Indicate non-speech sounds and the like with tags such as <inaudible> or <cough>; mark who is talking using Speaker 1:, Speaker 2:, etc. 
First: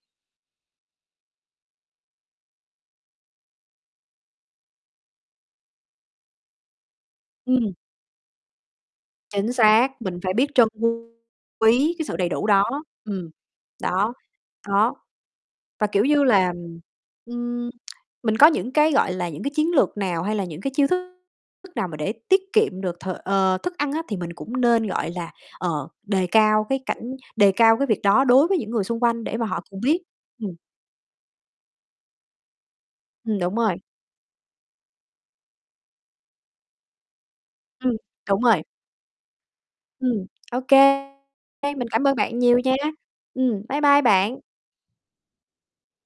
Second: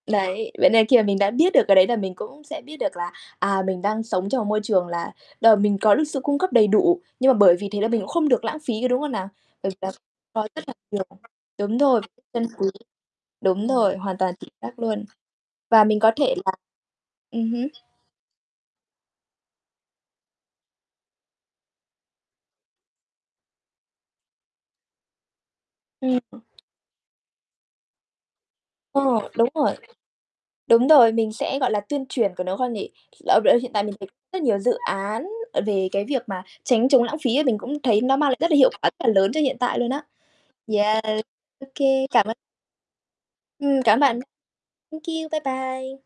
Speaker 1: Đấy, vậy nên khi mà mình đã biết được cái đấy là mình cũng sẽ biết được là, à, mình đang sống trong một môi trường là đ mình có được sự cung cấp đầy đủ, nhưng mà bởi vì
Speaker 2: Ừm.
Speaker 1: thế là mình cũng không được lãng phí, có đúng không nào?
Speaker 2: Chính
Speaker 1: Bởi vì
Speaker 2: xác,
Speaker 1: là
Speaker 2: mình phải
Speaker 1: có
Speaker 2: biết
Speaker 1: rất
Speaker 2: trân
Speaker 1: là
Speaker 2: <unintelligible>
Speaker 1: nhiều đúng
Speaker 2: quý
Speaker 1: rồi,
Speaker 2: cái sự đầy đủ
Speaker 1: trân
Speaker 2: đó.
Speaker 1: quý.
Speaker 2: Ừm.
Speaker 1: Đúng rồi,
Speaker 2: Đó.
Speaker 1: hoàn toàn chính xác
Speaker 2: Đó.
Speaker 1: luôn. Và
Speaker 2: Và,
Speaker 1: mình
Speaker 2: kiểu
Speaker 1: có
Speaker 2: như
Speaker 1: thể là
Speaker 2: là,
Speaker 1: ừm hứm.
Speaker 2: ừm, mình có những cái, gọi là, những cái chiến lược nào, hay là những cái chiêu thức thức nào mà để tiết kiệm được th ờ, thức ăn á thì mình cũng nên, gọi là, ờ,
Speaker 1: Ừm.
Speaker 2: đề cao cái cảnh đề cao cái việc đó đối với những người xung
Speaker 1: Ờ,
Speaker 2: quanh để mà
Speaker 1: đúng
Speaker 2: họ
Speaker 1: rồi.
Speaker 2: cùng biết. Ừm.
Speaker 1: Đúng rồi, mình sẽ, gọi là, tuyên truyền của nó hơn nhỉ?
Speaker 2: Ừm, đúng
Speaker 1: <unintelligible> Hiện
Speaker 2: rồi.
Speaker 1: tại mình thấy rất nhiều dự án, à, về cái việc mà tránh chống lãng phí ấy, mình cũng
Speaker 2: Ừm.
Speaker 1: thấy nó mang lại
Speaker 2: Đúng
Speaker 1: rất là
Speaker 2: rồi.
Speaker 1: hiệu quả, rất là lớn cho hiện tại luôn á.
Speaker 2: Ừm. Ô kê.
Speaker 1: Yeah. OK,
Speaker 2: <unintelligible> Mình cảm ơn
Speaker 1: cảm ơn.
Speaker 2: bạn nhiều nha. Ừm,
Speaker 1: Ừm,
Speaker 2: bye
Speaker 1: cảm ơn
Speaker 2: bye
Speaker 1: bạn.
Speaker 2: bạn!
Speaker 1: Thank you, bye bye!